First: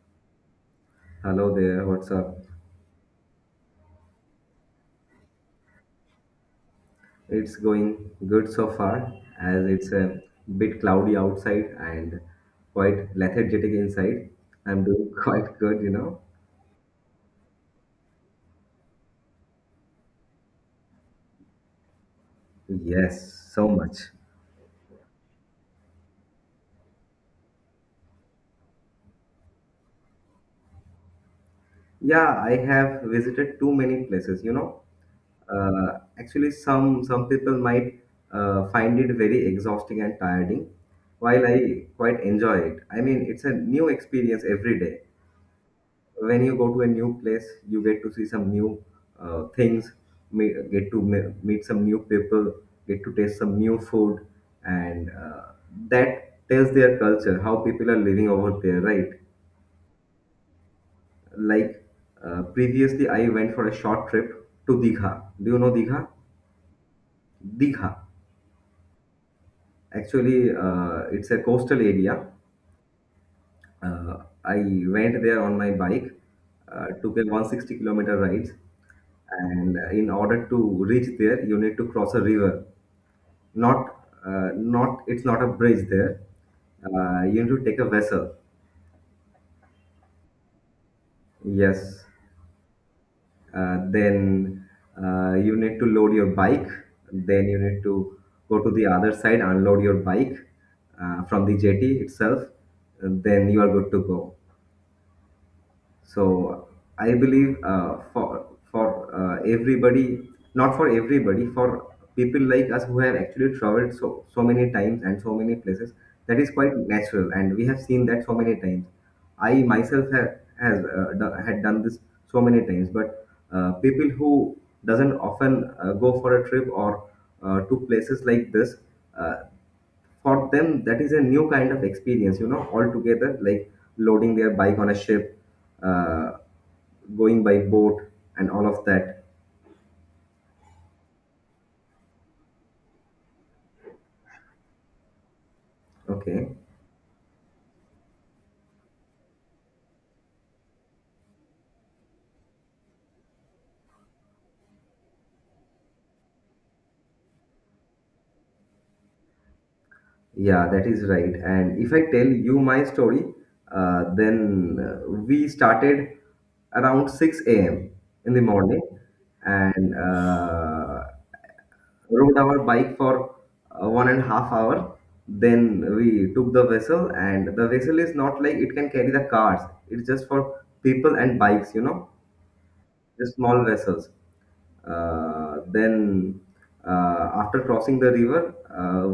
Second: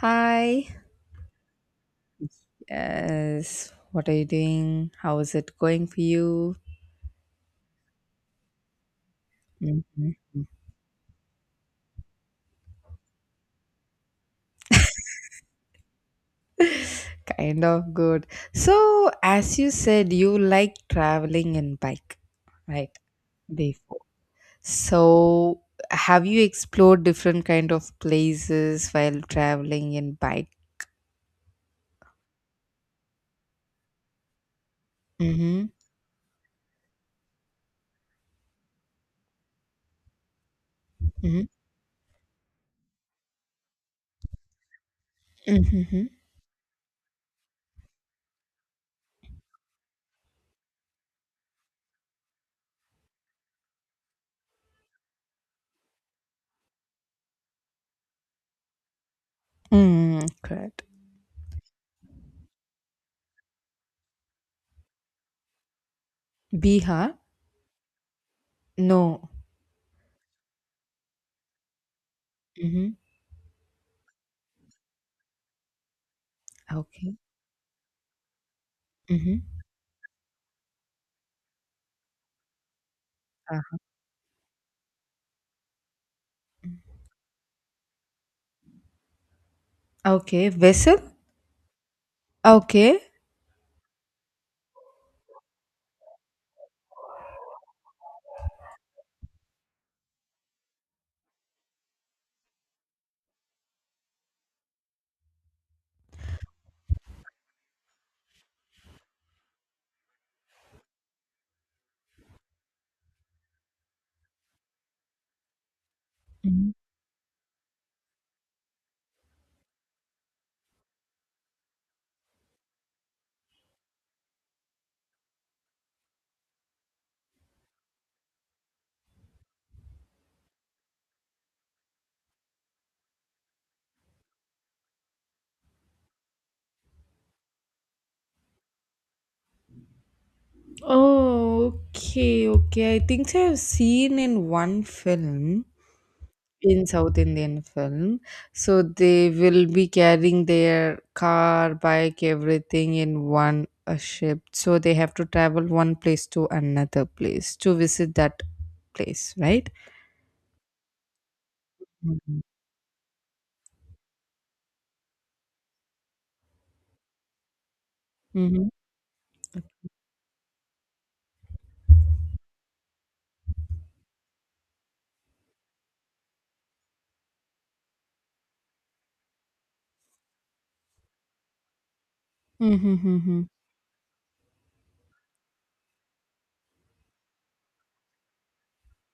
Hi. Hello there, what's up? Yes. What are you doing? How is it going for you? It's going good so far as it's Mhm. a bit cloudy outside and quite lethargic inside. I'm doing quite good. Kind of good. So, as you said, you like traveling in bike, right? Yes, so much. Before. So, have you explored different kind of places while traveling in bike? Yeah, I have visited too many places. Mm-hmm. Actually, some people might find it very exhausting and tiring, Mm-hmm. while I quite enjoy it. I mean, it's a new experience every day. Mm-hmm. When you go to a new place, you get to see some new things, meet some new people, get to taste some new food, and that tells their culture, how people are living over there, right? Mm, correct. Like, previously I went for a short trip to Digha. Do you know Digha? Bihar? Digha, No. actually, it's a coastal area. Mm-hmm. uh, I went there on my bike. Took Okay. a 160-kilometer ride. Mm-hmm. And in order to reach there, you need to cross a river. Ah. Not not It's not a bridge there. You need to take a vessel. Okay. Vessel? Yes. Okay. Then you need to load your bike, then you need to go to the other side, unload your bike from the jetty itself, and then you are good to go. So I believe, for everybody, not for everybody, for people like us who have actually traveled so many times and so many places, that is quite natural, and we have seen that so many times. I myself had done this so many times. But people who doesn't often go for a trip or to places like this, uh, for them that is a new kind of experience, altogether, like loading their bike on a ship, uh, going by boat, and all of that. Oh, okay, okay. I think so I've seen in one film, Okay. in South Indian film. So they will be carrying their car, bike, everything in one ship. So they have to travel one place to another place to visit that place, right? Yeah, that is right. And if I tell Mm-hmm. you my story, then we started around 6 a.m. in the Mm-hmm. morning, and rode our bike for 1.5 hour. Then we took the vessel, and the vessel is not like it can carry the cars, it's just for people and bikes, the Mm-hmm. small vessels. Then, after crossing the river,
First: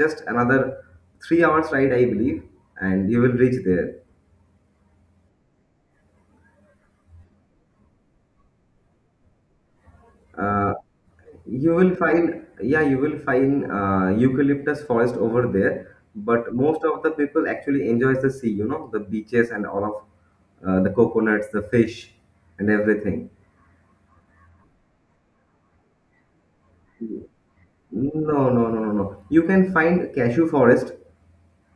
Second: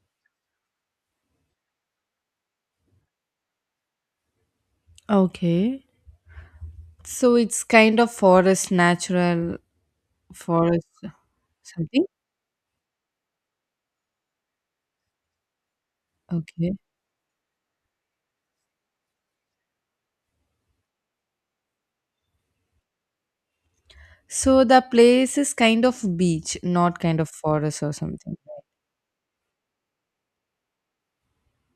just another 3 hours ride, I believe, and you will reach there. Okay. So it's kind of forest, natural Uh, forest, you will something. find, yeah, you will find eucalyptus forest over there. But Okay. most of the people actually enjoys the sea, the beaches and all of the coconuts, the fish, and everything. So the place is kind of beach, not kind of forest or No, something. no, no, no, no. You can find cashew forest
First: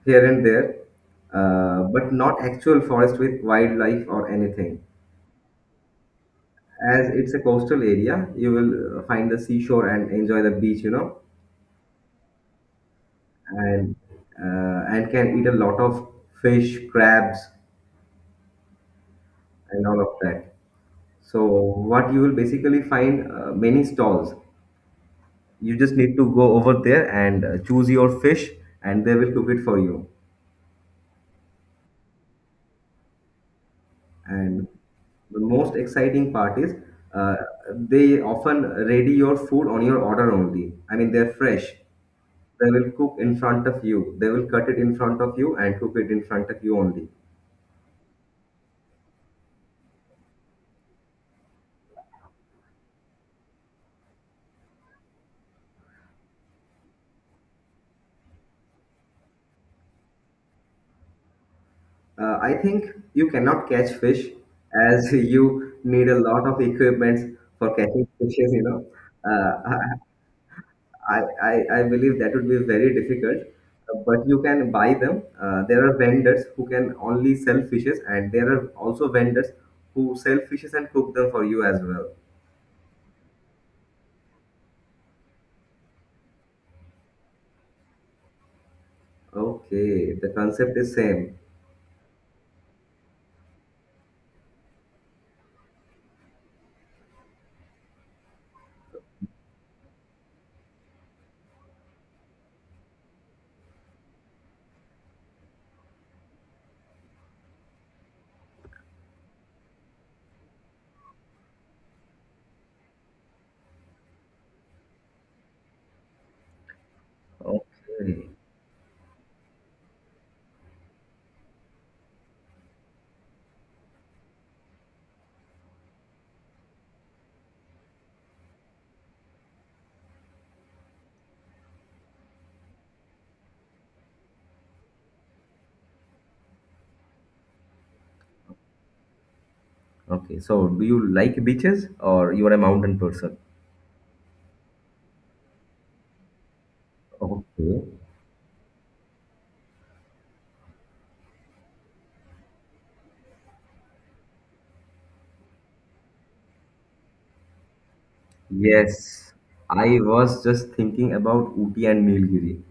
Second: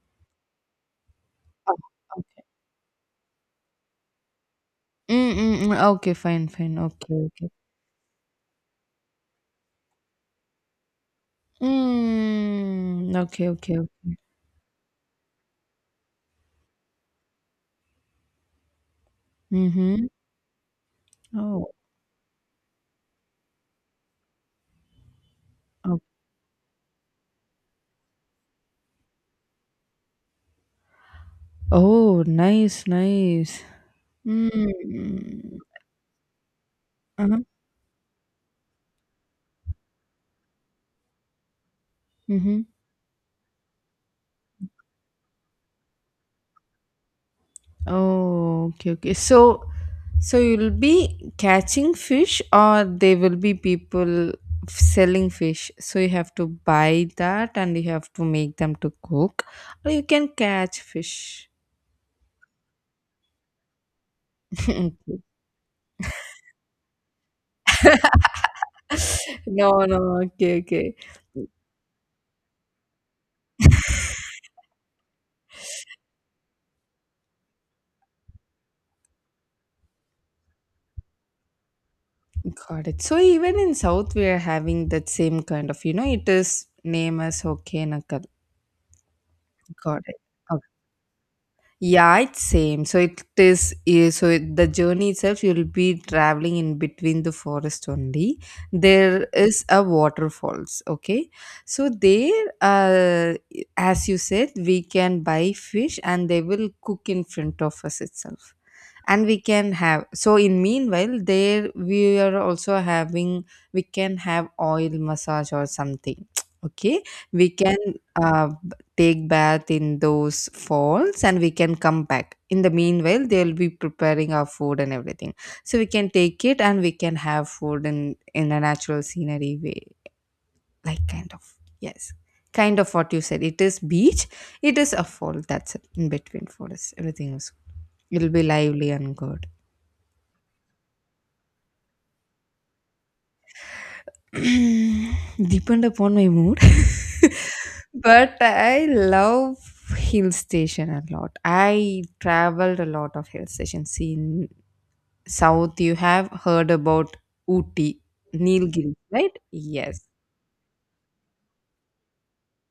here and there, Oh, but not okay. actual forest with wildlife or anything. Mm, mm, mm. Okay, fine, fine. As Okay, it's a okay. coastal area, you will find the seashore and enjoy the beach, Mm, okay, okay, and okay. Can eat a lot of fish, crabs, and all Mm-hmm. of that. So Oh, what you will basically find many stalls. You just oh, need to go over there and choose your fish, and they will cook it for you. oh, nice, nice. And the Mm, most exciting part is uh, uh-huh. they often ready your food on your order only. I mean, they're fresh. Mm-hmm. They will cook in front of you. They will cut it in front of you and cook it in front of you only. Oh, okay, okay. So, so you'll be catching fish, or there will be people selling fish. So you have to buy that, and you have to make them to cook, or you can catch fish. I think you cannot catch fish as you need a lot of equipment for catching fishes. No, Uh, I no, okay, okay, I believe that would be very difficult, but you can buy them. There are vendors who can only sell fishes, and there are also vendors who sell fishes and cook them for you as well. got it. So even in South, we are having that same kind of, you know, it is name as okay, nakal. Got Okay, it. the concept is same. Yeah, it's same. So it is. So it, the journey itself, you'll be traveling in between the forest only. There is a waterfalls. Okay, so there, as you said, we can buy fish and they will cook in front of us itself, and we can have. So in meanwhile, there we are also having, we can have oil massage or something okay, we can Okay, take bath in those falls and we can come back. In the meanwhile, they'll be preparing our food and everything, so we can take it and we can have food in a natural scenery way, like kind of, yes, kind of what you said. It is beach, it is a fall, that's it. In between for us everything is, it'll be lively and good. okay. So, do you like beaches or you are a mountain person? Depend upon my mood. Okay. But I love hill station a lot. I traveled a lot of hill stations in South. You have heard about Ooty, Nilgiris, right? Yes, I Yes. was just thinking about Uti and Nilgiri.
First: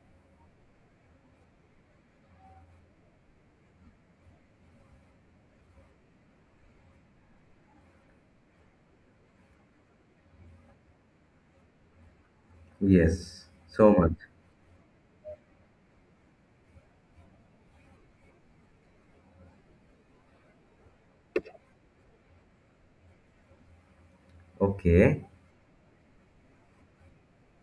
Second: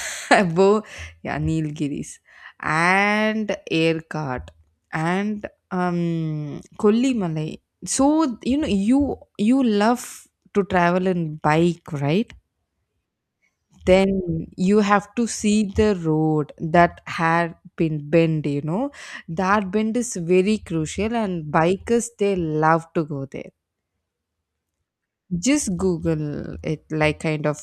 Bo, yeah, Nilgiris. And Erkat and Kollimalai. So you know, you love to travel in bike, right? Yes, so much. Then you have to see the road that had been bend, you know, that bend is very crucial and bikers they love to go there. Okay. Just google it, like kind of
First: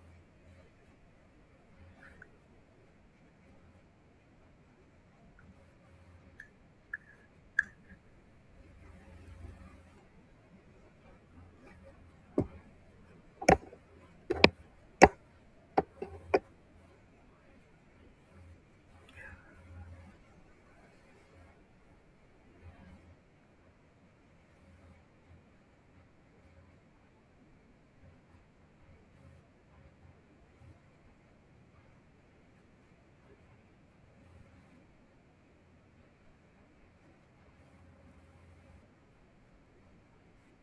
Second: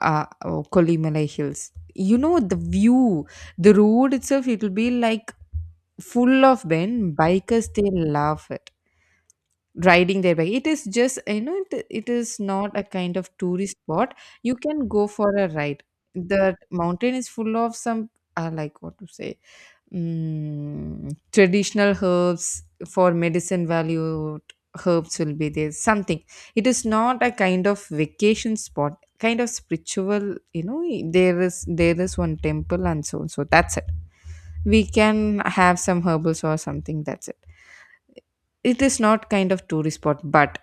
oh, Kolimala hills, you know. The view, the road itself, it will be like full of bend. Bikers they love it, riding their bike. It is just, you know, it is not a kind of tourist spot. You can go for a ride. The mountain is full of some like what to say, traditional herbs for medicine value. Herbs will be there something. It is not a kind of vacation spot, kind of spiritual, you know. There is one temple and so on, so that's it. We can have some herbals or something, that's it. It is not kind of tourist spot, but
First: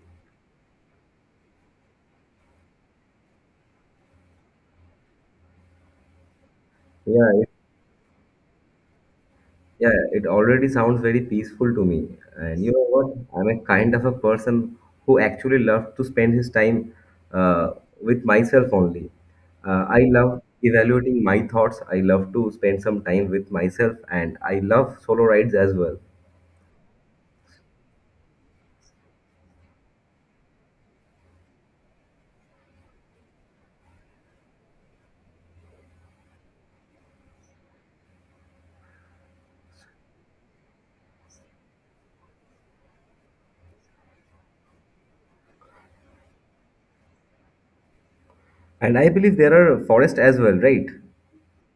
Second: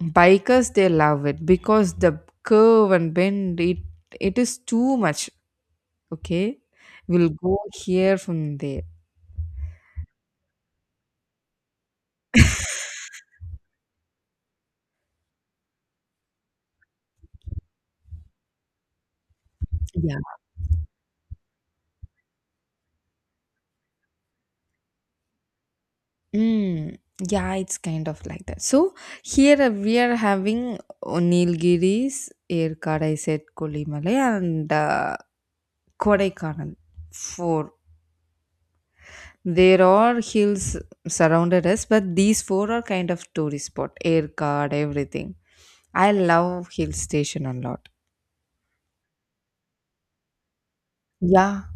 bikers they love it because the curve and bend, it is too much. Okay. We'll Yeah, go here from there. yeah, it already sounds very peaceful to me. And you know what? I'm a kind of a person who actually loves to spend his time uh, with myself only. I Yeah. love evaluating my thoughts. I love to spend some time with myself, and I love solo rides as well. Mm, yeah, it's kind of like that. So here we are having Nilgiris, Erkad, I said Kolimalai, and Kodaikanal. Four. There are hills surrounded us, but these four are kind of tourist spot. Erkad, everything. I love hill station a lot. And I believe there are forests as well, right? Yeah.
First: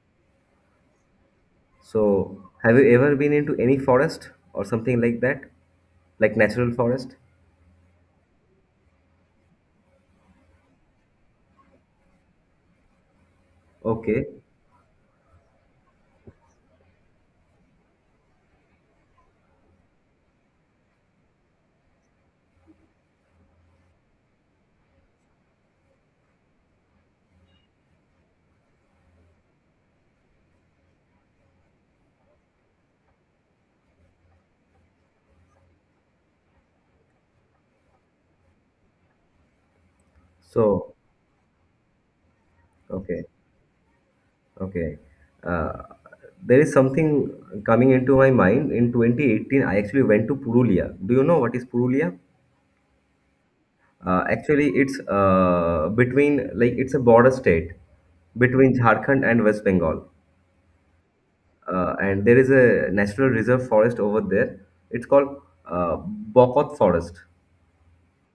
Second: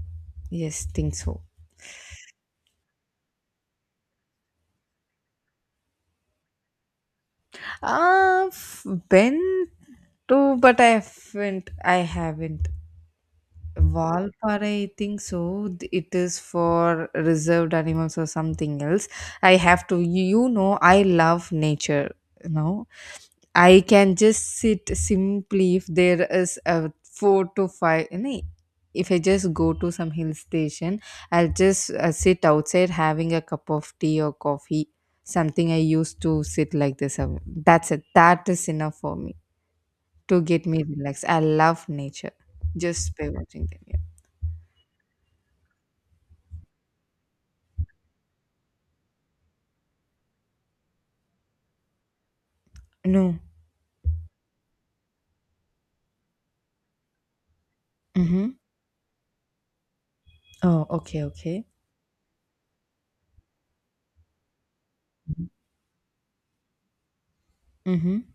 Yes, think so. So, have you ever been into any forest or something like that, like natural forest? Been to, but I haven't. I haven't. Okay. Valpara, I think so. It is for reserved animals or something else. I have to. You know, I love nature. You know, I can just sit simply if there is a four to five. Nee, if I just go to some hill station, I'll just sit outside having a cup of tea or coffee. Something I used to sit like this. That's it. That is enough for me to get me So, relaxed. I love nature just okay. by watching them. Yeah. Okay. Uh, there is something coming into my mind. In 2018, I actually went to Purulia. Do you know what is Purulia? No. Actually, it's between, like, it's a border state Mm-hmm. between Jharkhand and West Bengal. Oh, okay, okay. And there is a national reserve forest over there. It's called uh, Bokot Forest. Mm-hmm.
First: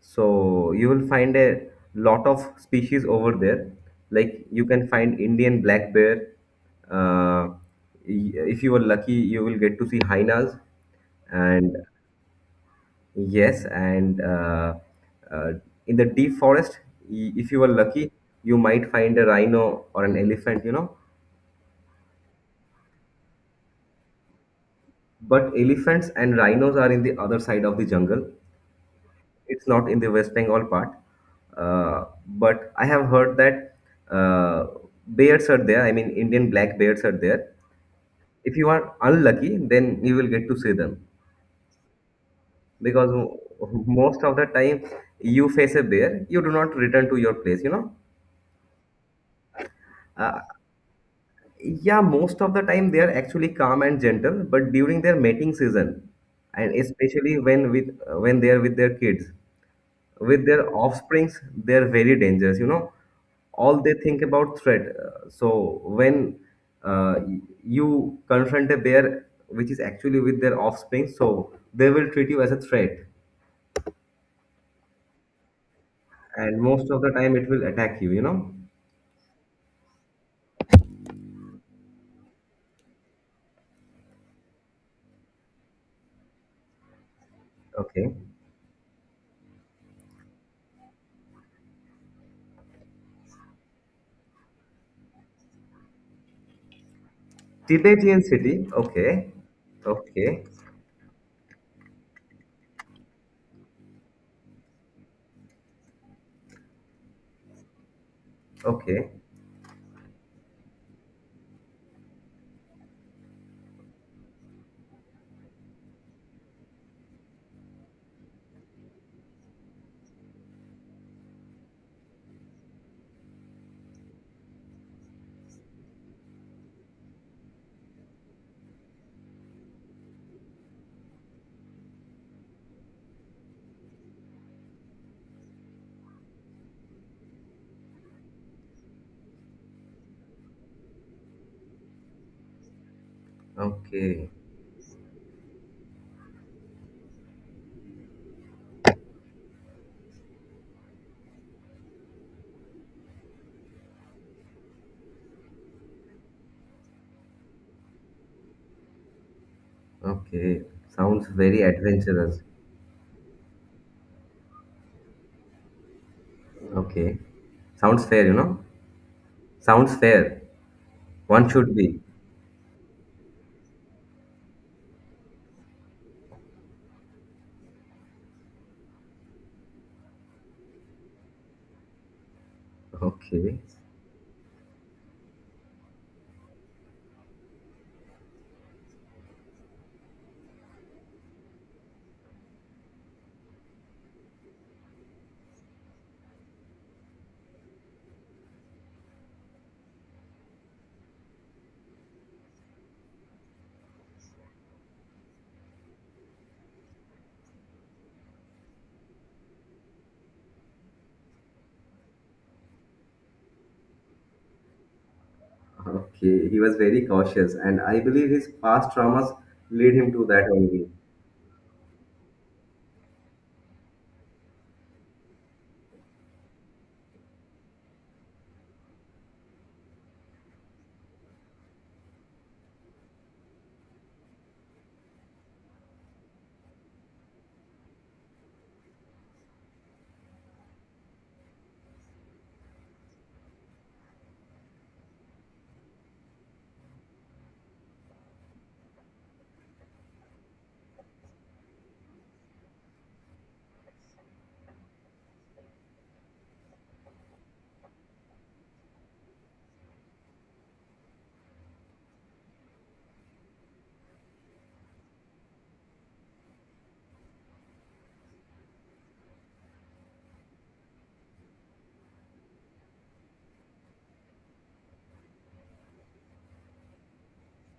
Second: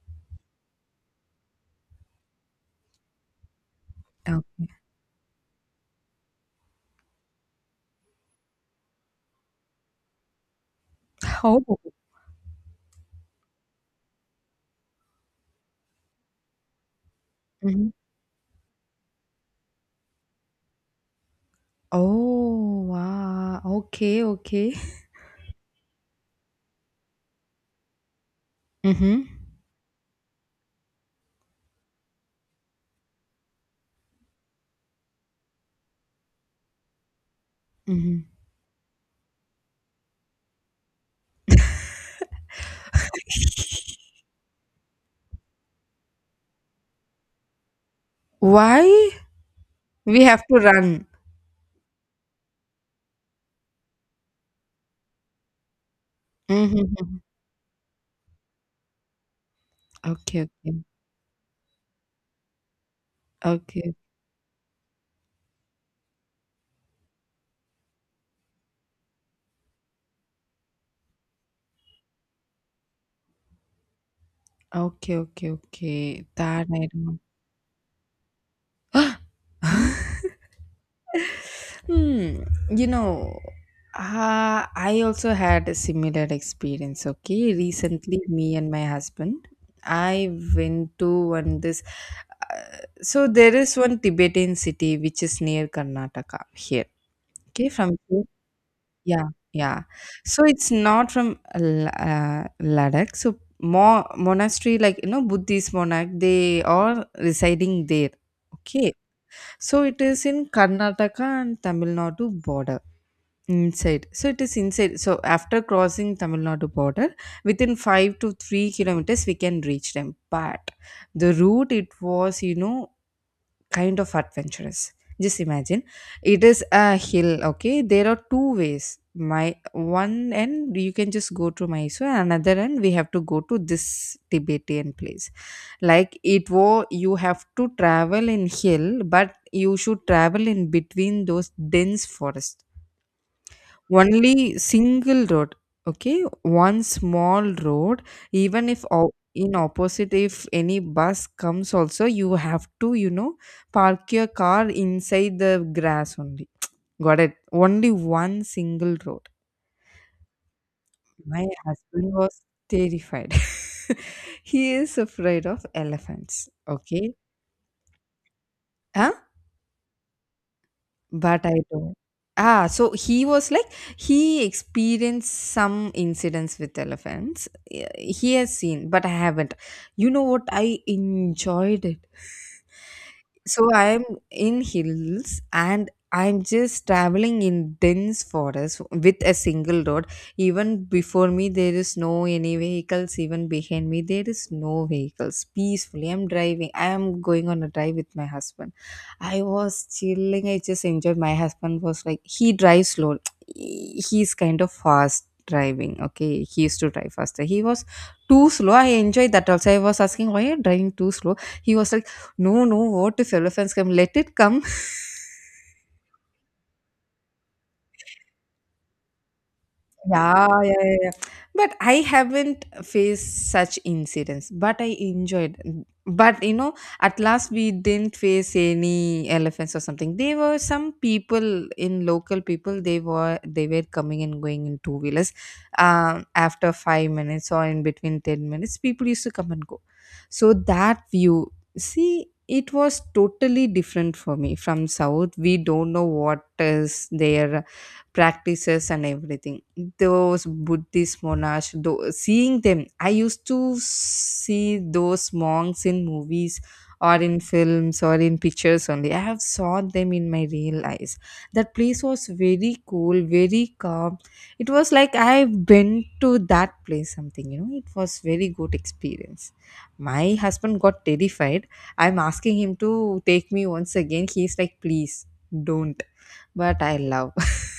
So you will find a lot of species over there. Like you Okay. can find Indian black bear. Uh, if you are lucky, you will get to see hyenas. And Oh. yes, and uh, in the deep forest, if you are Mm-hmm. lucky, you might find a rhino or an elephant. Oh, wow. Okay, okay. But elephants and rhinos are in the other side of the jungle. Mm-hmm. It's not in the West Bengal part, but I have heard that uh, bears are there. I mean, Indian black bears are there. Mm-hmm. If you are unlucky, then you will get to see them, because most of the time you face a bear, you do not return to your place. You know, Why? We have to run. yeah, most of the time they are actually calm and gentle, but during their mating season, and Mhm. especially when they are with their kids, Okay, with their okay. offsprings, they're very dangerous. All Okay. they think about threat. So when you confront a bear which is actually with their offspring, so they will treat you as a threat, Okay, okay, okay. and That I most of the don't. time it will attack you you know Hmm. You know, I also had a similar experience. Okay, Okay. recently, me and my husband, I went to one this. So there is one Tibetan city which is near Karnataka here. Okay, from, Tibetan city, okay. yeah, yeah. Okay. So it's not from Ladakh. So more monastery, like, you know, Buddhist monarch, they are residing there. Okay. Okay. So it is in Karnataka and Tamil Nadu border inside. So it is inside. So after crossing Tamil Nadu border, within 5 to 3 kilometers, we can reach them. But the route it was, you know, kind of adventurous. Just imagine, it is a hill. Okay, there are two ways. My one end you can just go to Mysore, and another end we have to go to this Tibetan place. Like it was, you have to travel in hill, but you should travel in between those dense forests. Okay. Only single road. Okay, one small road. Even if in opposite, if any bus comes, also you have to, you know, park your car inside the grass only. Got it? Only one single road. Okay. Sounds My very husband was adventurous. terrified. He is afraid of elephants. Okay. Okay. Sounds fair, Huh? sounds fair. But One I should don't. be Ah, so he was like, he experienced some incidents with elephants. Eh, he has seen, but I haven't. You know what? I enjoyed it. okay. So I'm in hills and I'm just traveling in dense forest with a single road. Even before me, there is no any vehicles. Even behind me, there is no vehicles. Peacefully, I'm driving. I am going on a drive with my husband. I was chilling. I just enjoyed. My husband was like, he drives slow. He's kind of fast driving. Okay, he used to drive faster. He was too slow. I enjoyed that also. I was asking, why are you driving too slow? He was like, no, no, what if elephants come? Let it come. Okay, he was very cautious, and I believe his past traumas lead him to Yeah, that yeah, only. yeah, yeah. But I haven't faced such incidents, but I enjoyed. But you know, at last we didn't face any elephants or something. There were some people in local people. They were coming and going in two wheelers. After 5 minutes or in between 10 minutes, people used to come and go. So that view, see, it was totally different for me from south. We don't know what is there practices and everything. Those Buddhist monash though, seeing them, I used to see those monks in movies or in films or in pictures only. I have saw them in my real eyes. That place was very cool, very calm. It was like I've been to that place something, you know. It was very good experience. My husband got terrified. I'm asking him to take me once again. He's like, please don't. But I love.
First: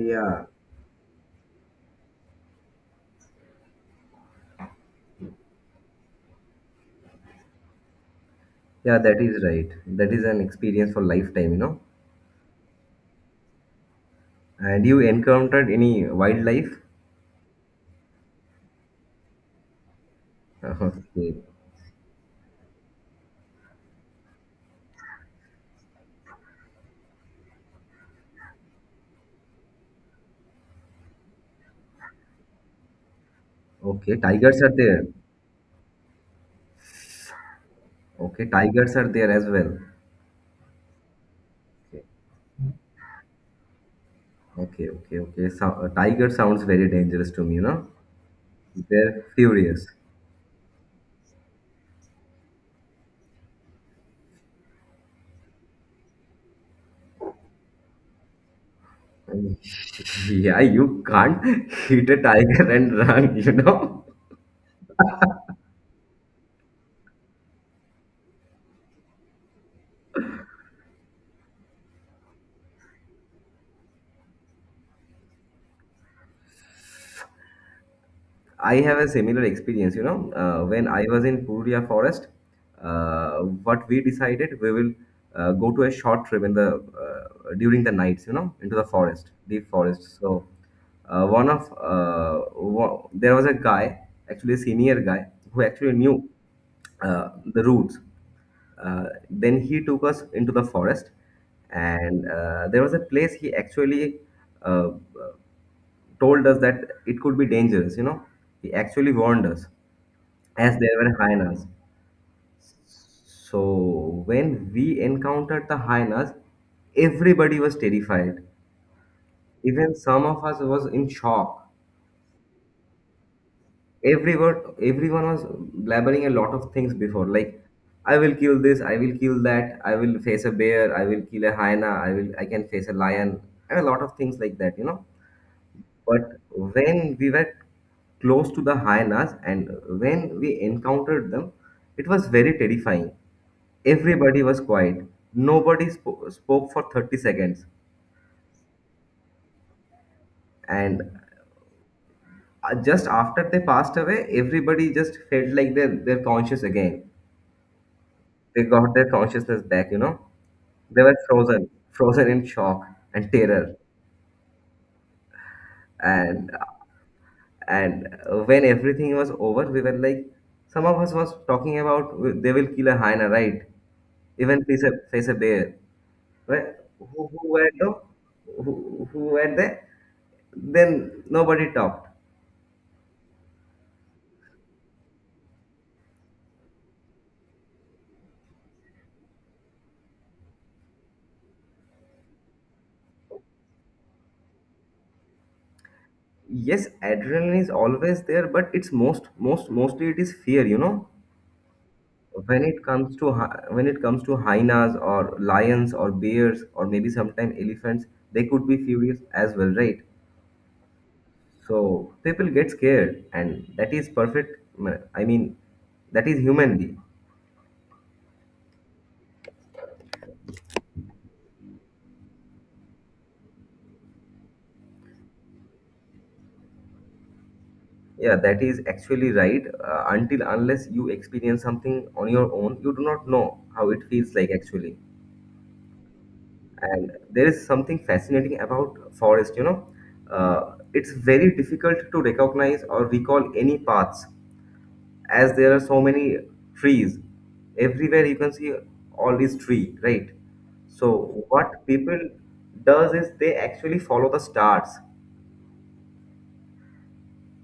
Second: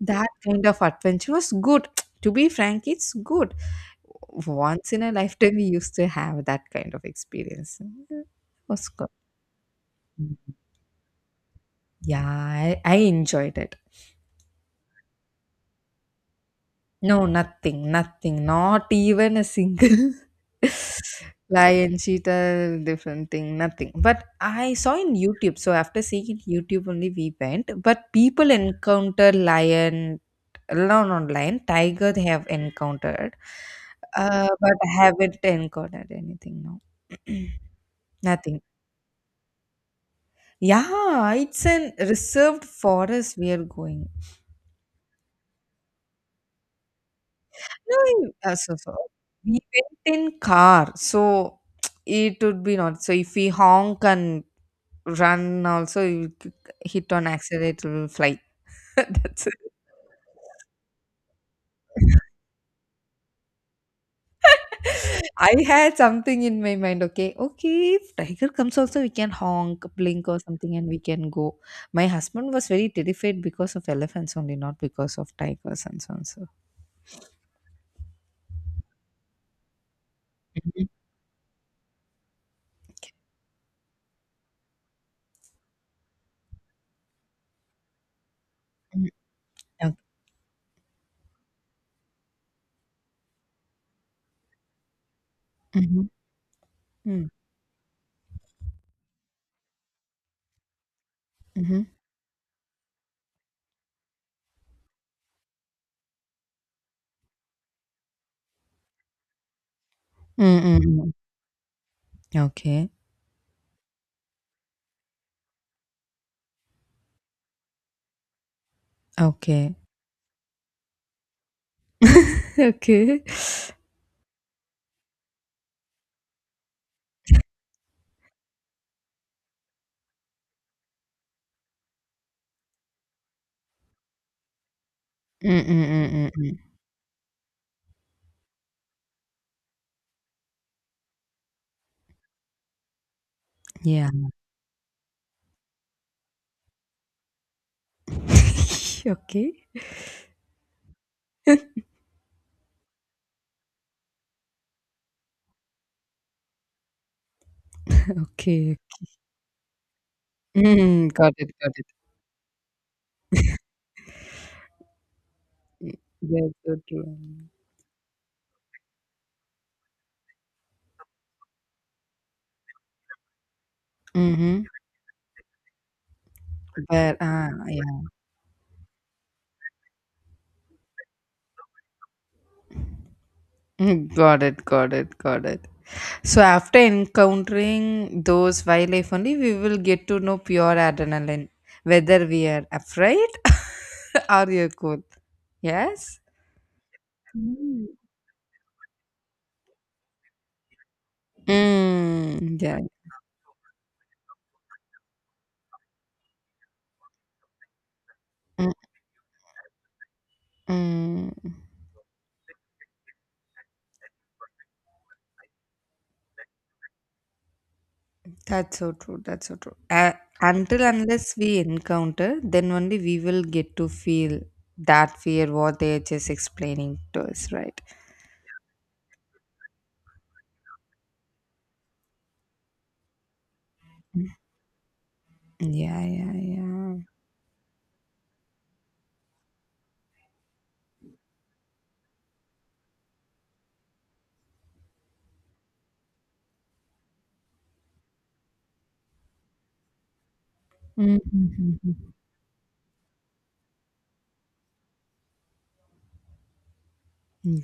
That kind of adventure was good. To be frank, it's good. Once in a lifetime, we used to have that kind of experience. It was yeah, good. that is right. That is an experience for lifetime. Yeah, I enjoyed it. And you encountered any wildlife? No, nothing, nothing. Not even a single lion, cheetah, different thing, nothing. But I saw in YouTube. So after seeing in YouTube only we went. But people encounter lion, no, not lion, tiger they have encountered. Okay, okay, tigers are But I there. haven't encountered anything, no. Okay, Nothing. tigers are there as well. Yeah, it's an Okay, reserved forest we are going. okay, okay. Okay. So, tiger sounds very dangerous to me. No, in so so They're we furious. went in car, so it would be not. So if we honk and run, also you hit on accelerator, will fly. That's it. Yeah, you can't hit a tiger and run. I had something in my mind. Okay, okay. If tiger comes, also we can honk, blink, or something, and we can go. My husband was very terrified because of elephants only, not because of tigers and so on. So. I have a similar experience, Mhm, when I was in Purulia forest. What we decided, we will go to a short trip in the during the nights, into the mhm, forest, deep okay. forest. So there was a guy, actually a senior guy, who actually Mhm, knew mm, the routes. Then he took us into the forest, mhm, and there was a place he actually uh, told us that it could be dangerous. He actually warned us mm, as mm, there mm. were hyenas. Okay. So when we encountered the hyenas, everybody was terrified. Okay. Even some of us was in shock. Okay. Everyone was blabbering a lot of things before, like I will kill this, I will kill that, I will face a bear, I will kill a hyena, I can face a lion, and a lot of things like that. Mm, mm, mm, mm, But mm. when we were close to the hyenas and when we encountered them, it was very terrifying. Yeah. Everybody was quiet. Nobody spoke for 30 seconds. Okay. And just after they passed away, everybody just felt like they're conscious again. They Okay. got their consciousness back. They Mm, were got it, frozen, got it. frozen in shock and terror. Mm, yes, And so true. and when everything was over, we were like, some of us was talking about they will kill a hyena, right? Even Mm-hmm. face a bear. Where, But who, who were the yeah. who, who were there? Then nobody talked. Mm, got it, got it, got it. So after encountering those wildlife only, we will get to know pure adrenaline, whether we are afraid or you're cool. Yes? Yes, adrenaline is Mm. always there, but it's mostly it is fear. You know, Mm, yeah. When it comes to hyenas or lions or bears or maybe sometimes elephants, they could Mm, be furious as well, right? mm. So people get scared, and that is perfect. I mean, that is humanly. That's so true. That's so true. Until unless we encounter, then only we will get to feel that fear what they are just explaining to us, right? Yeah, that is actually right. Until unless you experience something on your own, you do not know how it feels like actually. Yeah, yeah, yeah. And there is something fascinating about forest. It's very difficult to recognize or recall any paths as there are so many trees. Everywhere you can see all these tree, right? So what Mm-hmm. people does is they actually follow the stars.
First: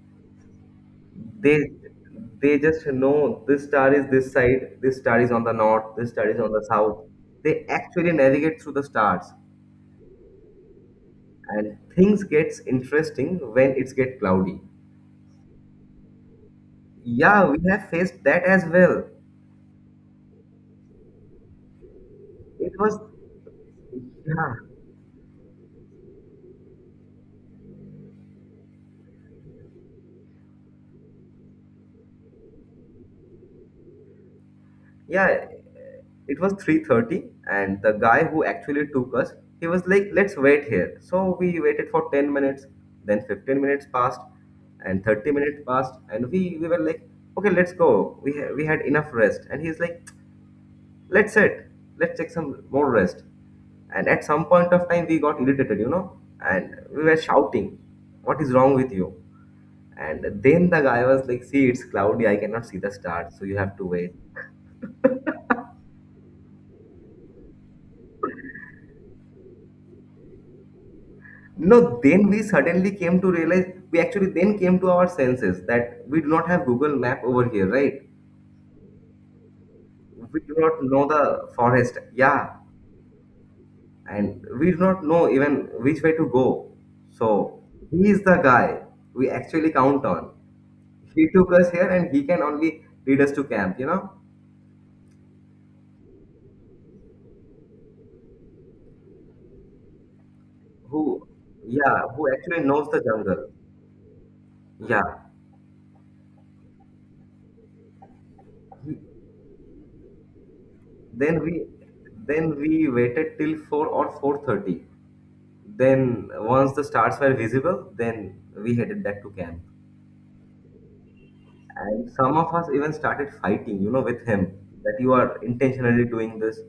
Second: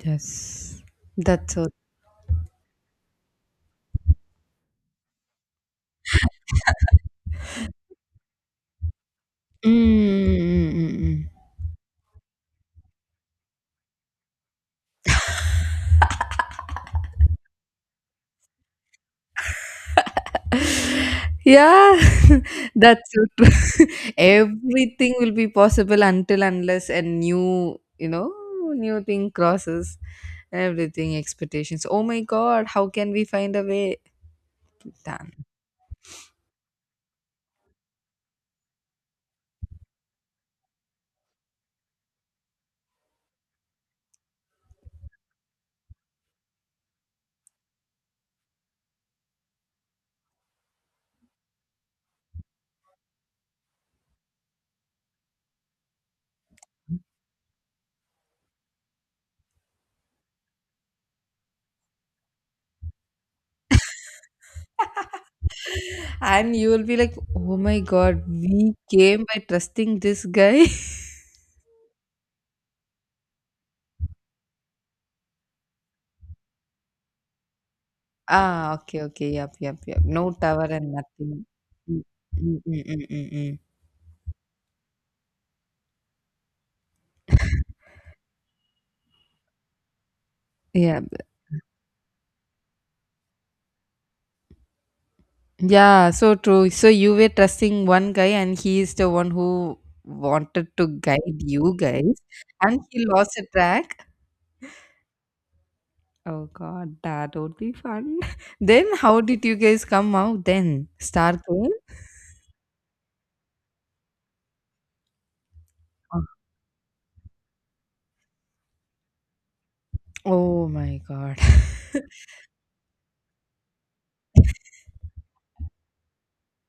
Yes. That's so. They they just know this star is this side, this star is on the north, this star is on the south. They actually navigate through the stars. Mm, mm. And things gets interesting when it's get cloudy. Yeah, we have faced that as well. Yeah, It was that's so true. Yeah, Everything will be possible until unless a new, you know, new thing crosses everything expectations. Oh my God, how can we find a way? Damn. yeah, it was 3:30, and the guy who actually took us, he was like, let's wait here. So we waited for 10 minutes, then 15 minutes passed, and 30 minutes passed, and we were like, okay, let's go. We had enough rest. And he's like, let's sit, let's take some more rest. And at some point of time, we got irritated, you know, and we were shouting, what is wrong with you? And then the guy was like, see, it's cloudy, I cannot see the stars, so you have to wait. And you will be like, oh my god, we came by trusting this guy. No, then we suddenly came to realize, we actually then came to our senses that we do not have Google Map over here, right? Okay, okay, yep, yep, yep. No We do tower not and know nothing. the forest, Mm, yeah, mm, mm, mm, mm, mm. and we do not know even which way to go. So he is the guy we actually count on. Yeah, b- He took us here, and he can only lead us to camp, you know, yeah, so true. So you were trusting one guy, and he is the one who wanted to who, guide you yeah, guys, who actually and knows the he lost the jungle. track. Yeah. Oh god, that would be fun. Then how did you guys come out then? Star Then we Queen? then we waited till 4 or 4:30. Then once the stars were visible, then we headed back to camp. Oh my god. And some of us even started fighting, you know, with him, that you are intentionally doing this.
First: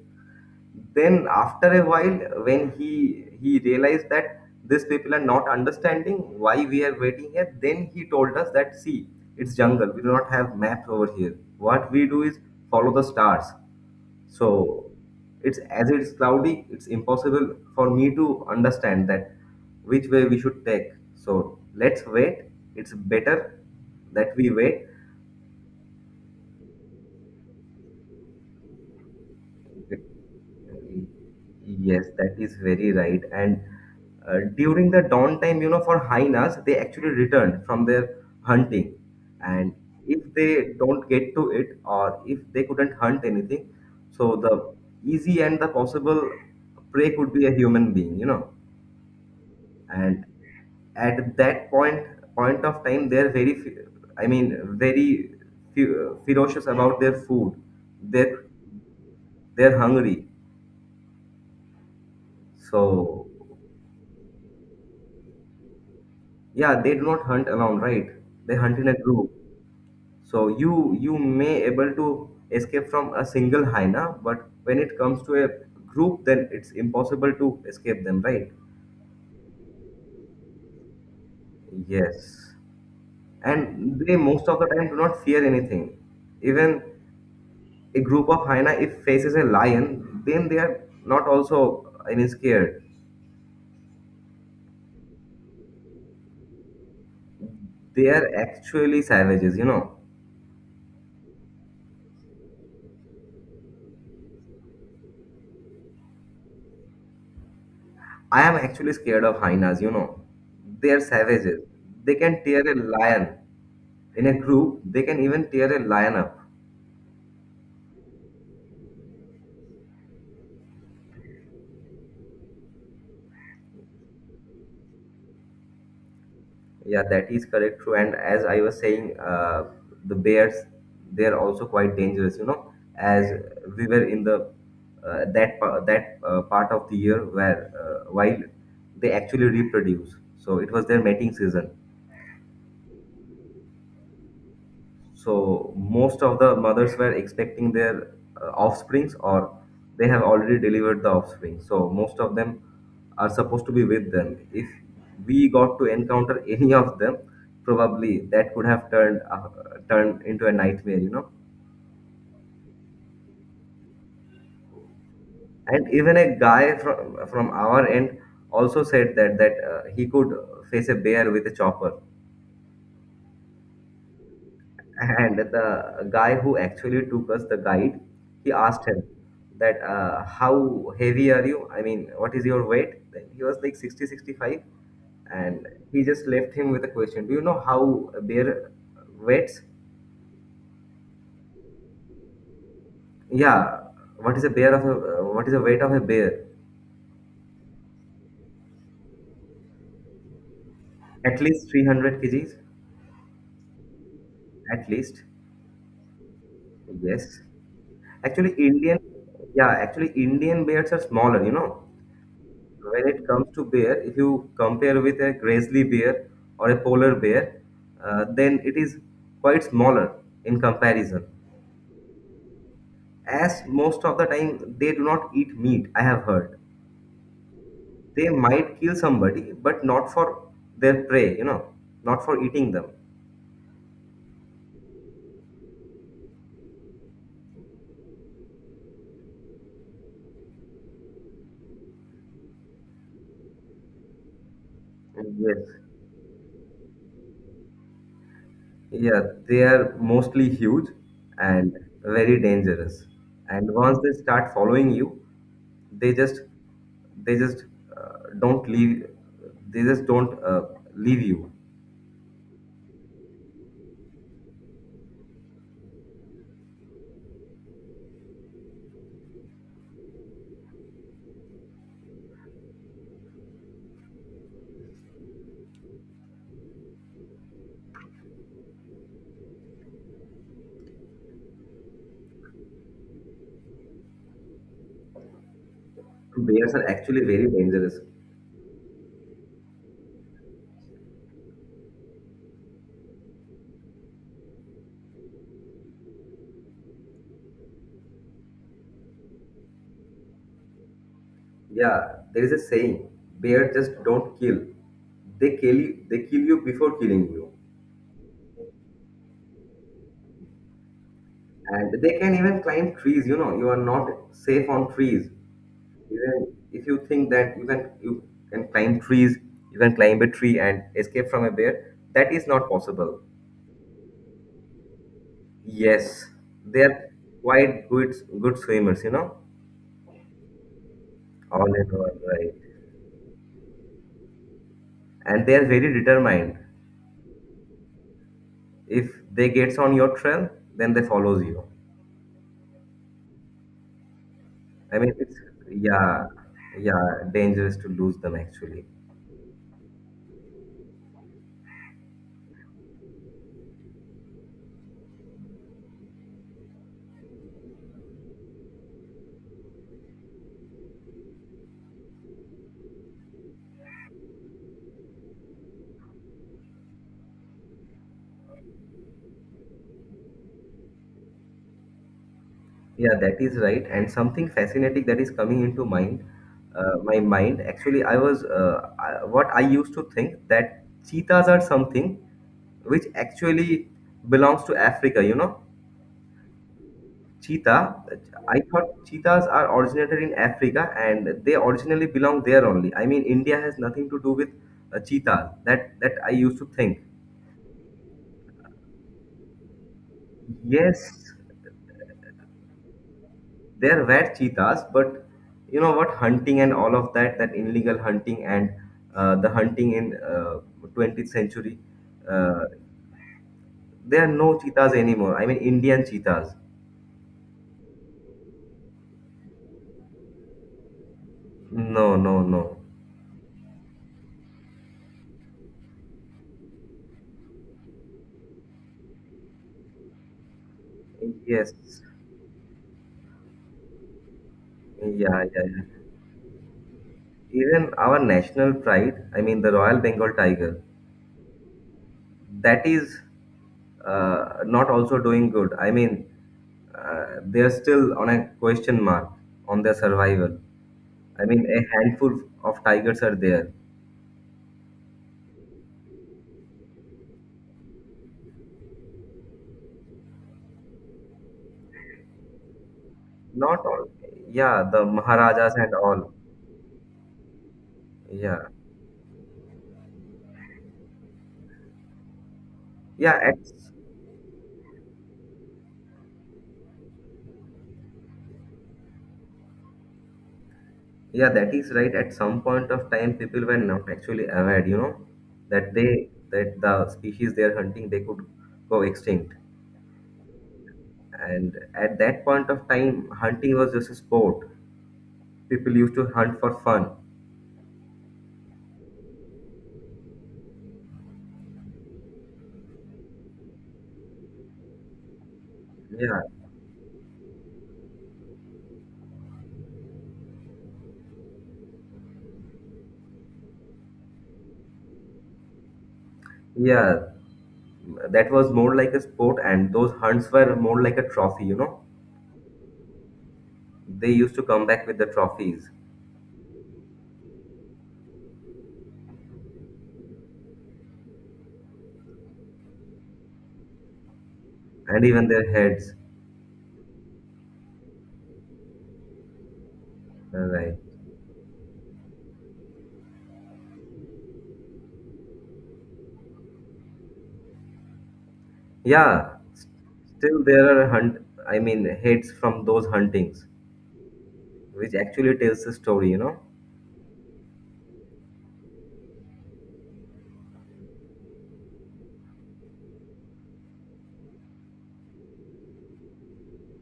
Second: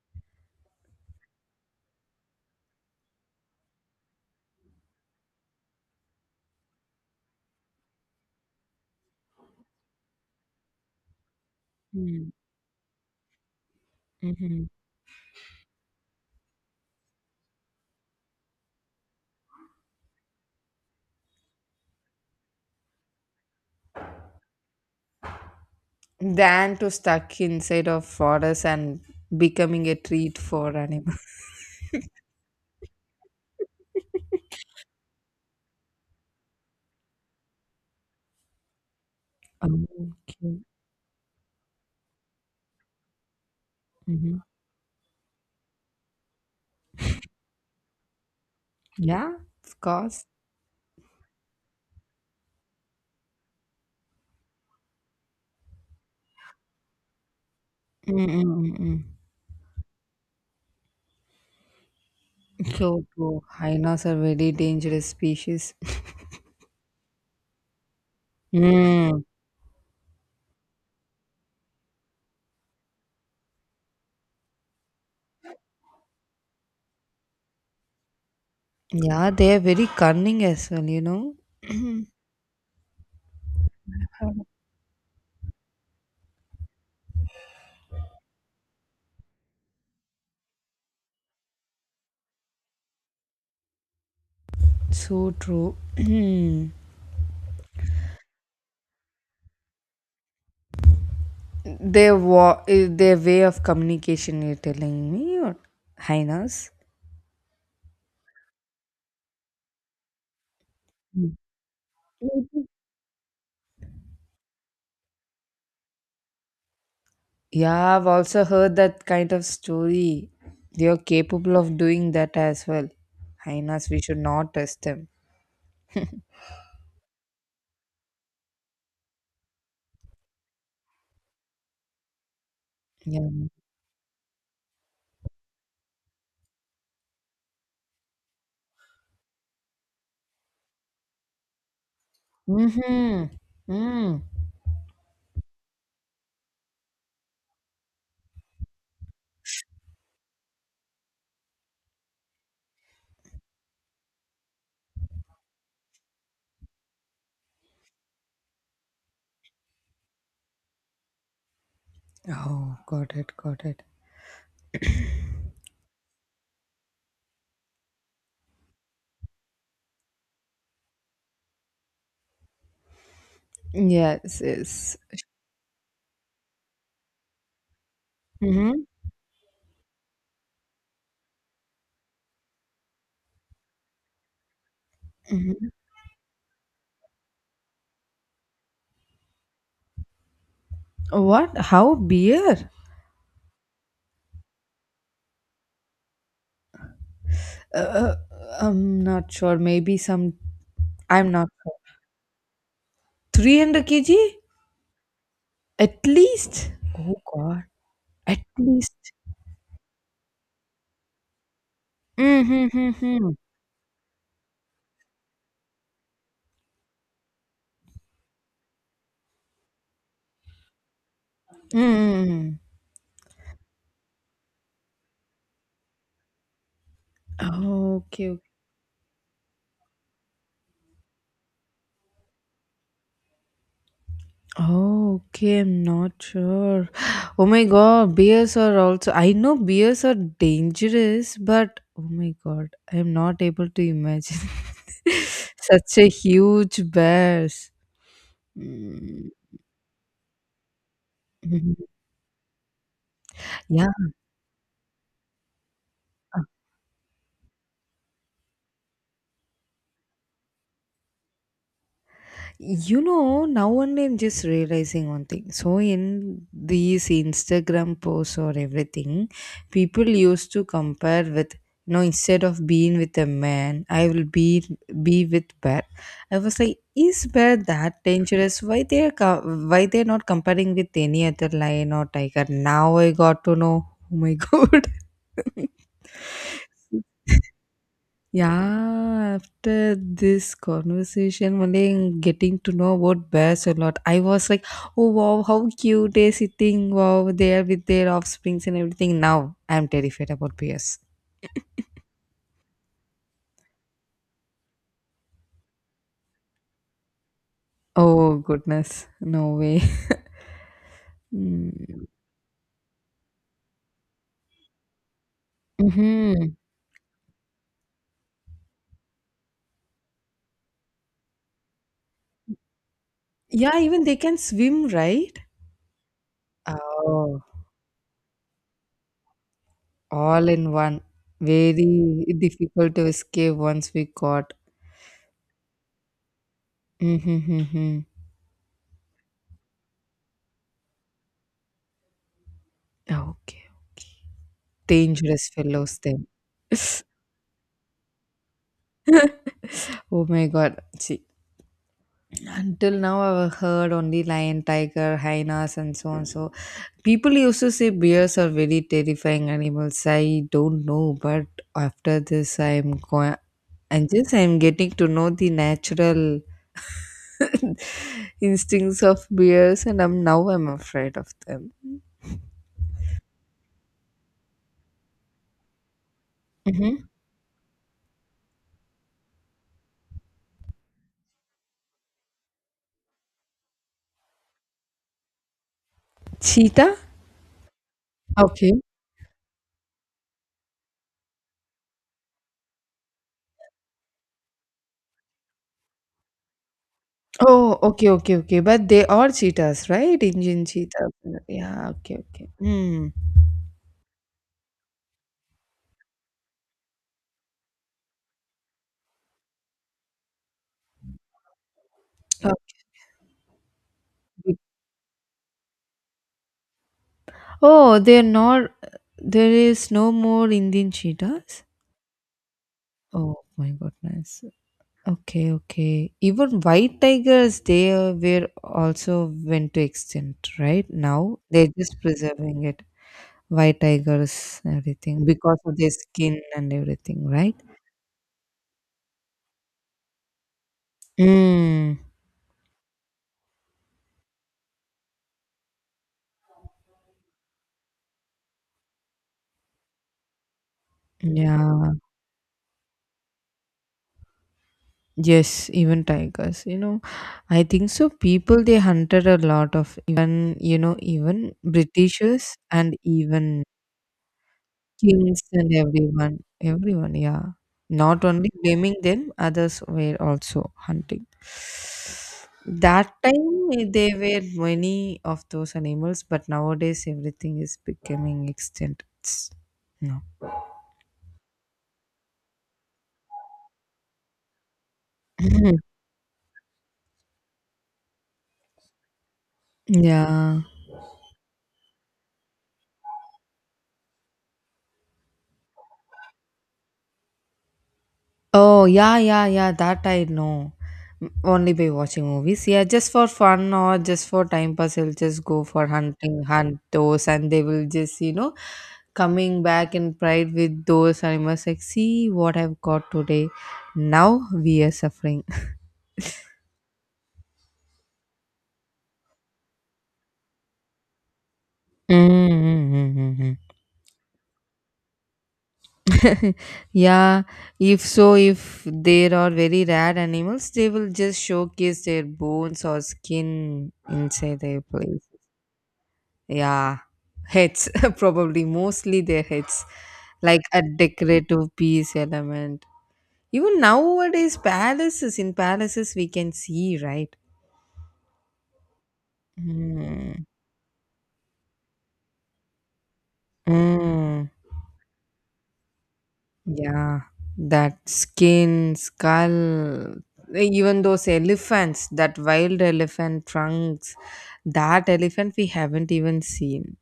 Then after a while, when he realized that these people are not understanding why we are waiting here, then he told us that, see, it's jungle. We do not have map over here. What we do is follow the stars. Mm-hmm. So it's as it's cloudy, it's impossible for me to understand that which way we should take. So let's wait. It's better that we wait. Than to stuck inside of forest and becoming a treat for animals. Yes, that is very right. And during the dawn time, you know, for hyenas, they actually returned from their hunting. And if Okay. they don't get to it, or if they couldn't hunt anything, Hmm. so the easy and the possible prey could be a human being, you know. Yeah, of And course. at that point of time, they're very I mean very fe- ferocious about their food. they're Mm-mm-mm. they're hungry. So So true. Hyenas are very dangerous species. yeah, they do not hunt alone, right? They hunt in a Mm. group. So you may able to escape from a single hyena, but when it comes to a group, then it's impossible to escape them, right? Yeah, they are very cunning as well, you know. Yes, and they most of the time do not fear anything. Even a group of hyena, if faces a lion, then they are not also, I mean, scared. So true. They are actually savages, you know. Their way of communication, you're telling me, or hyenas? I am actually scared of hyenas, you know. They are savages. They can tear Mm. a lion in a group. They can even tear a lion up. Yeah, I've also heard that kind of story. They are capable of doing that as well. Hyenas, we should not test them. Yeah, that is correct, true. And as I was saying, the bears, they are also quite dangerous, you know. Yeah. As we were in the that part of the year where while they actually reproduce, so it was their mating season. Mm-hmm. Mm. So most of the mothers were expecting their offsprings, or they have already delivered the offspring. So most of them are supposed to be with them. If we got to encounter any of them, probably that could have turned turned into a nightmare, you know. Oh, got it, got it. And even a guy from our end also said that he could face a bear with a chopper. Yes, yes. And the guy who actually took us, the guide, he Mm-hmm. asked him that, how heavy are you? I mean, what is your weight? Then he was like 60, 65. Mm-hmm. And he just left him with a question. Do you know how a bear weights? What? How beer? Yeah. What is a bear of a, what is the weight of a bear? Uh, I'm not sure. Maybe some. I'm At not least sure. 300 kgs. 300 kg? At least. At least. Oh Yes. God. At Actually, least. Indian, yeah, actually Indian bears are smaller, you know. Mm-hmm. When it Mm-hmm. comes to bear, if you compare with a grizzly bear or a polar bear, then it is quite smaller in comparison. Mm-hmm. As most of the time they do not eat meat, I have heard. They Okay. might kill somebody, but not for their prey, you know, not for eating them. Oh, okay, I'm not sure. Oh my god, bears are also. I know bears are dangerous, but oh my god, I'm not able to imagine Yes. such a huge bears. Yeah, Mm, they are mostly huge and mhm. very dangerous. And Yeah, once they start following you, they just they just don't leave. They just don't leave you. you know, now and I'm just realizing one thing. So, in these Instagram posts or everything, people used to compare with, you know, instead of being with a man, I will be with bear. I was like, is bear that dangerous? Why they are not comparing with any other lion or tiger? Now I got to know. Oh my god. Bears are actually very dangerous. Yeah, after this conversation, only getting to know about bears a lot, I was like, oh wow, how cute they're sitting, wow, they are with their offsprings and everything. Now I'm terrified about bears. Yeah, there is a saying: bear just don't kill. They kill you. They kill you before killing you. Oh goodness, no way. And they can even climb trees. You know, you are not safe on trees. Mm-hmm. Even if you think that you can climb trees, you can climb a tree and escape from a bear, that is not possible. Yeah, even they can swim, right? Yes, they are Oh, quite good swimmers, you know. all in one. All in all, Very right. difficult to escape once we caught. And they are very determined. Mm-hmm. Hmm. If they gets on your trail, then they follows you. Okay, okay. I mean, it's Dangerous fellows, then. yeah, yeah, dangerous to lose them actually. Oh my God. See, until now I've heard only lion, tiger, hyenas, and so on. So people used to say bears are very terrifying animals. I don't know, but after this, I'm going. And just I'm getting to know the natural instincts of bears, and I'm now I'm afraid of them. Yeah, that is right. And something fascinating that is coming into mind, Hmm. My mind. Actually, I was what I used to think that cheetahs are something which actually belongs to Africa. You know, Cheetah. cheetah. I Okay. thought cheetahs are originated in Africa and they originally belong there only. I mean, India has nothing to do with cheetah. That I used to think. Oh, okay, okay, okay. But they are cheetahs, right? Indian Yes, cheetah. Yeah. Okay, okay. Hmm. there were cheetahs, but you know what, hunting and all of that, that illegal hunting and the hunting in 20th century, uh, there are no Okay. cheetahs anymore. I mean Indian cheetahs. Oh, they're not. There is no more Indian cheetahs. No, no, no. Oh my goodness. Okay, okay. Even white tigers, they were also went to extinct, right? Now they're Yes. just preserving it. White tigers, everything Yeah, because yeah, of their yeah. skin and everything, right? Even our national pride, I mean the Royal Bengal Tiger, Mm, that is not also doing good. I mean they are still on a question mark on their survival. I mean a yeah. handful of tigers are there. Yes, even tigers. You know, I think so. People they hunted a lot of even you know even Britishers and even Not all. Yeah, the kings and Maharajas and all. everyone, everyone, yeah. Not only Yeah. blaming them, others were also hunting. That Yeah, at, time there were many of those animals, but nowadays everything is becoming extinct. It's- No. yeah, that is right. At some point of time, people were not actually aware, you know, that they that the species they are hunting, they could go extinct. Yeah. And at that point of time, hunting was just a sport. People used to hunt for fun. Oh, yeah, yeah, yeah, that I know. M- Only by watching movies. Yeah, just for fun or just for time pass, they will just go for Yeah, hunting, hunt those, and they will just, you know, coming back in pride with those animals. Like, see what I've got today. Now we are suffering. yeah. That was more like a sport, and those hunts were more like a trophy, you know. Mm-hmm. They used to come back with the trophies, Yeah, if so, if there are very rare animals, they will just showcase their bones or skin inside their and place. even their heads. Yeah, heads, probably mostly their heads, like a Right. decorative piece element. Even nowadays, palaces in palaces we can see, right? Yeah, Mm. still there are hunt. I mean, heads from those huntings, Mm. which actually tells the story. You know. Yeah, that skin, skull, even those elephants, that wild elephant trunks, that elephant we haven't even seen.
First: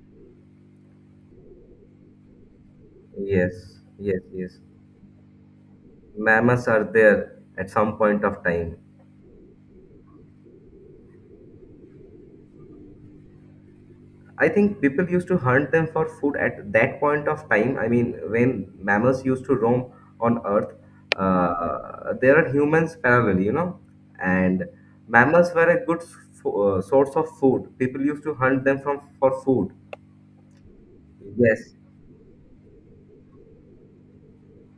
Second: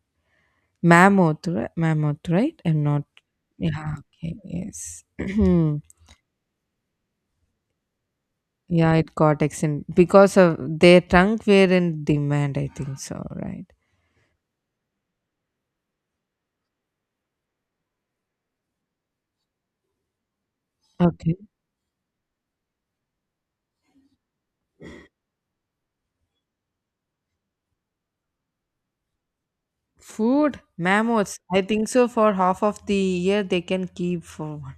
Mammoth, right? Mammoth, right? I'm not. Yes, Yeah, yes, okay, yes. yes. Mammoths are there at some point of time. Yeah, it got extended because of their trunk were in demand, I think so, right? I think people used to hunt them for food at that point of time. I mean, when mammoths used to roam on Earth, Okay. There are humans parallel, you know, and mammoths were a good source of food. People used to hunt them from for food. Food, mammals, I Yes. think so for half of the year they can keep for one.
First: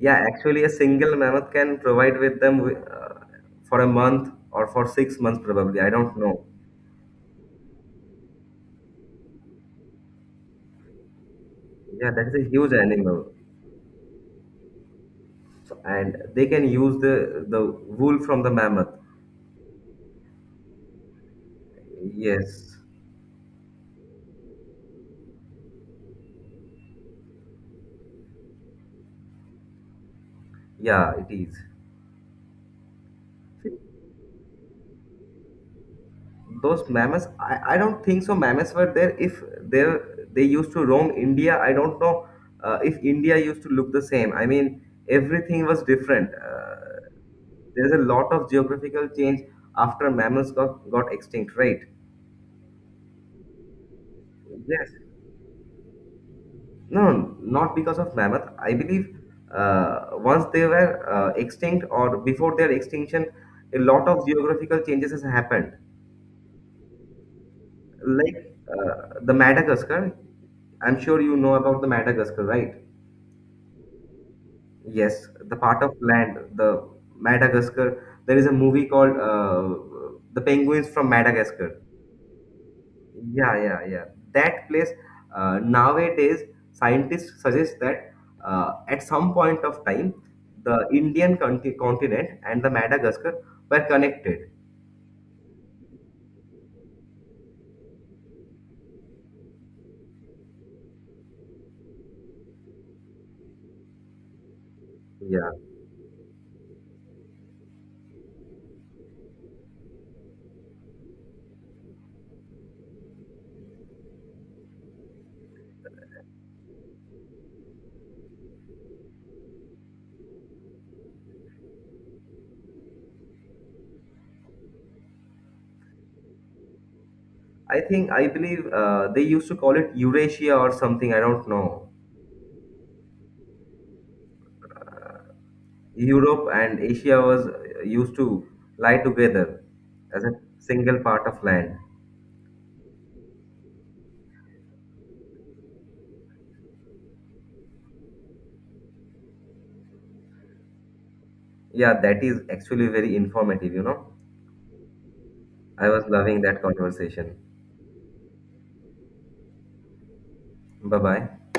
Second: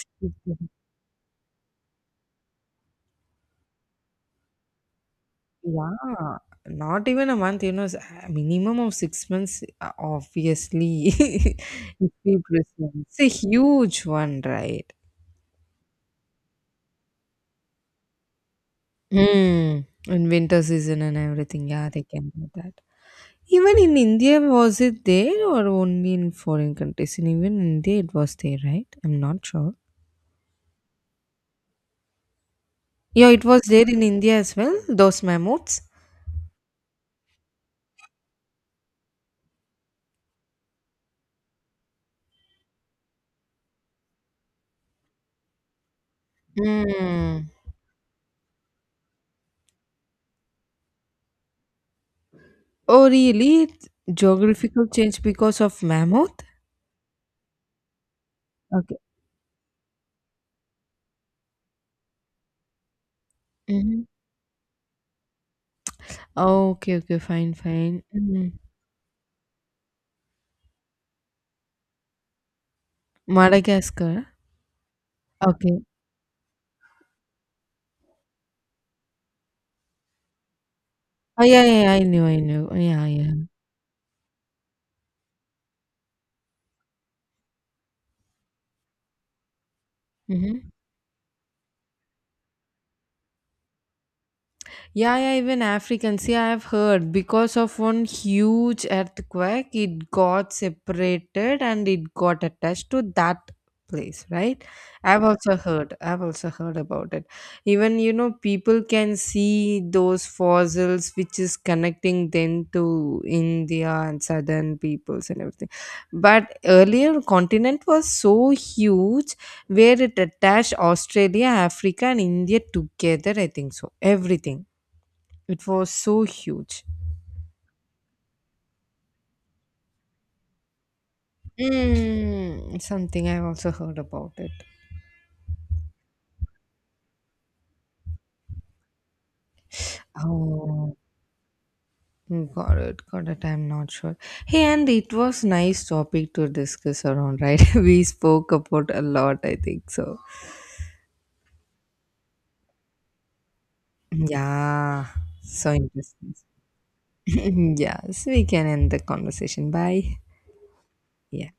Yeah, actually, Mhm. a single mammoth can provide with them for a month or for 6 months, probably. I don't Yeah, know. not even a month, you know, s- a minimum of 6 months, obviously. Yeah, If that is we a huge preserve. It's a animal. huge one, right? So, and they can use the wool from the mammoth. Mm. In winter season and everything, yeah, they can do that. Yes, Even in India, was it there or only in foreign countries? And even India, it was there, right? I'm not sure. yeah, it is. Yeah, it was there in India as well, those mammoths. Those mammoths, I don't think so. Mammoths were there if they they used to roam India. I don't know if India used to look the same. I mean, everything was different. Hmm. There's a lot of geographical change after mammoths got extinct, right? Oh, really? It's geographical Yes. change because of mammoth? No, not because of mammoth. I Okay. believe once they were extinct or before their extinction, a Hmm. lot of geographical changes has happened. Okay, okay, fine, fine. Like Mhm. The Madagascar, I'm sure you know about the Madagascar, right? Madagascar. Yes, the Okay. part of land, the Madagascar. There is a movie called The Penguins from Oh, yeah, Madagascar. yeah, yeah. I knew, I knew. Yeah, yeah. Yeah, yeah, yeah. That place nowadays scientists suggest that at some point of time Mm-hmm. the Indian continent and the Madagascar were connected. Yeah, yeah, even Africans, yeah, I've heard because of one huge earthquake, it got separated and it got attached to that place, right? Yeah, I've also heard about it. Even, you know, people can see those fossils which is connecting them to India and southern peoples and everything. But earlier, continent was so huge where it attached Australia, Africa, and India together, I think so, everything. It was so huge. I think I believe they used to call it Eurasia or something. I don't know. Mm, something I also heard about it. Europe and Asia was used to lie together as a Oh, single part of land. got it, got it. I'm not sure. Hey, and it was nice topic to discuss around, right? We spoke about a lot, I think. So, Yeah, that is actually very informative. You know, yeah, so I was interesting. loving that conversation. Yes, we can end the conversation. Bye. Bye bye. Yeah.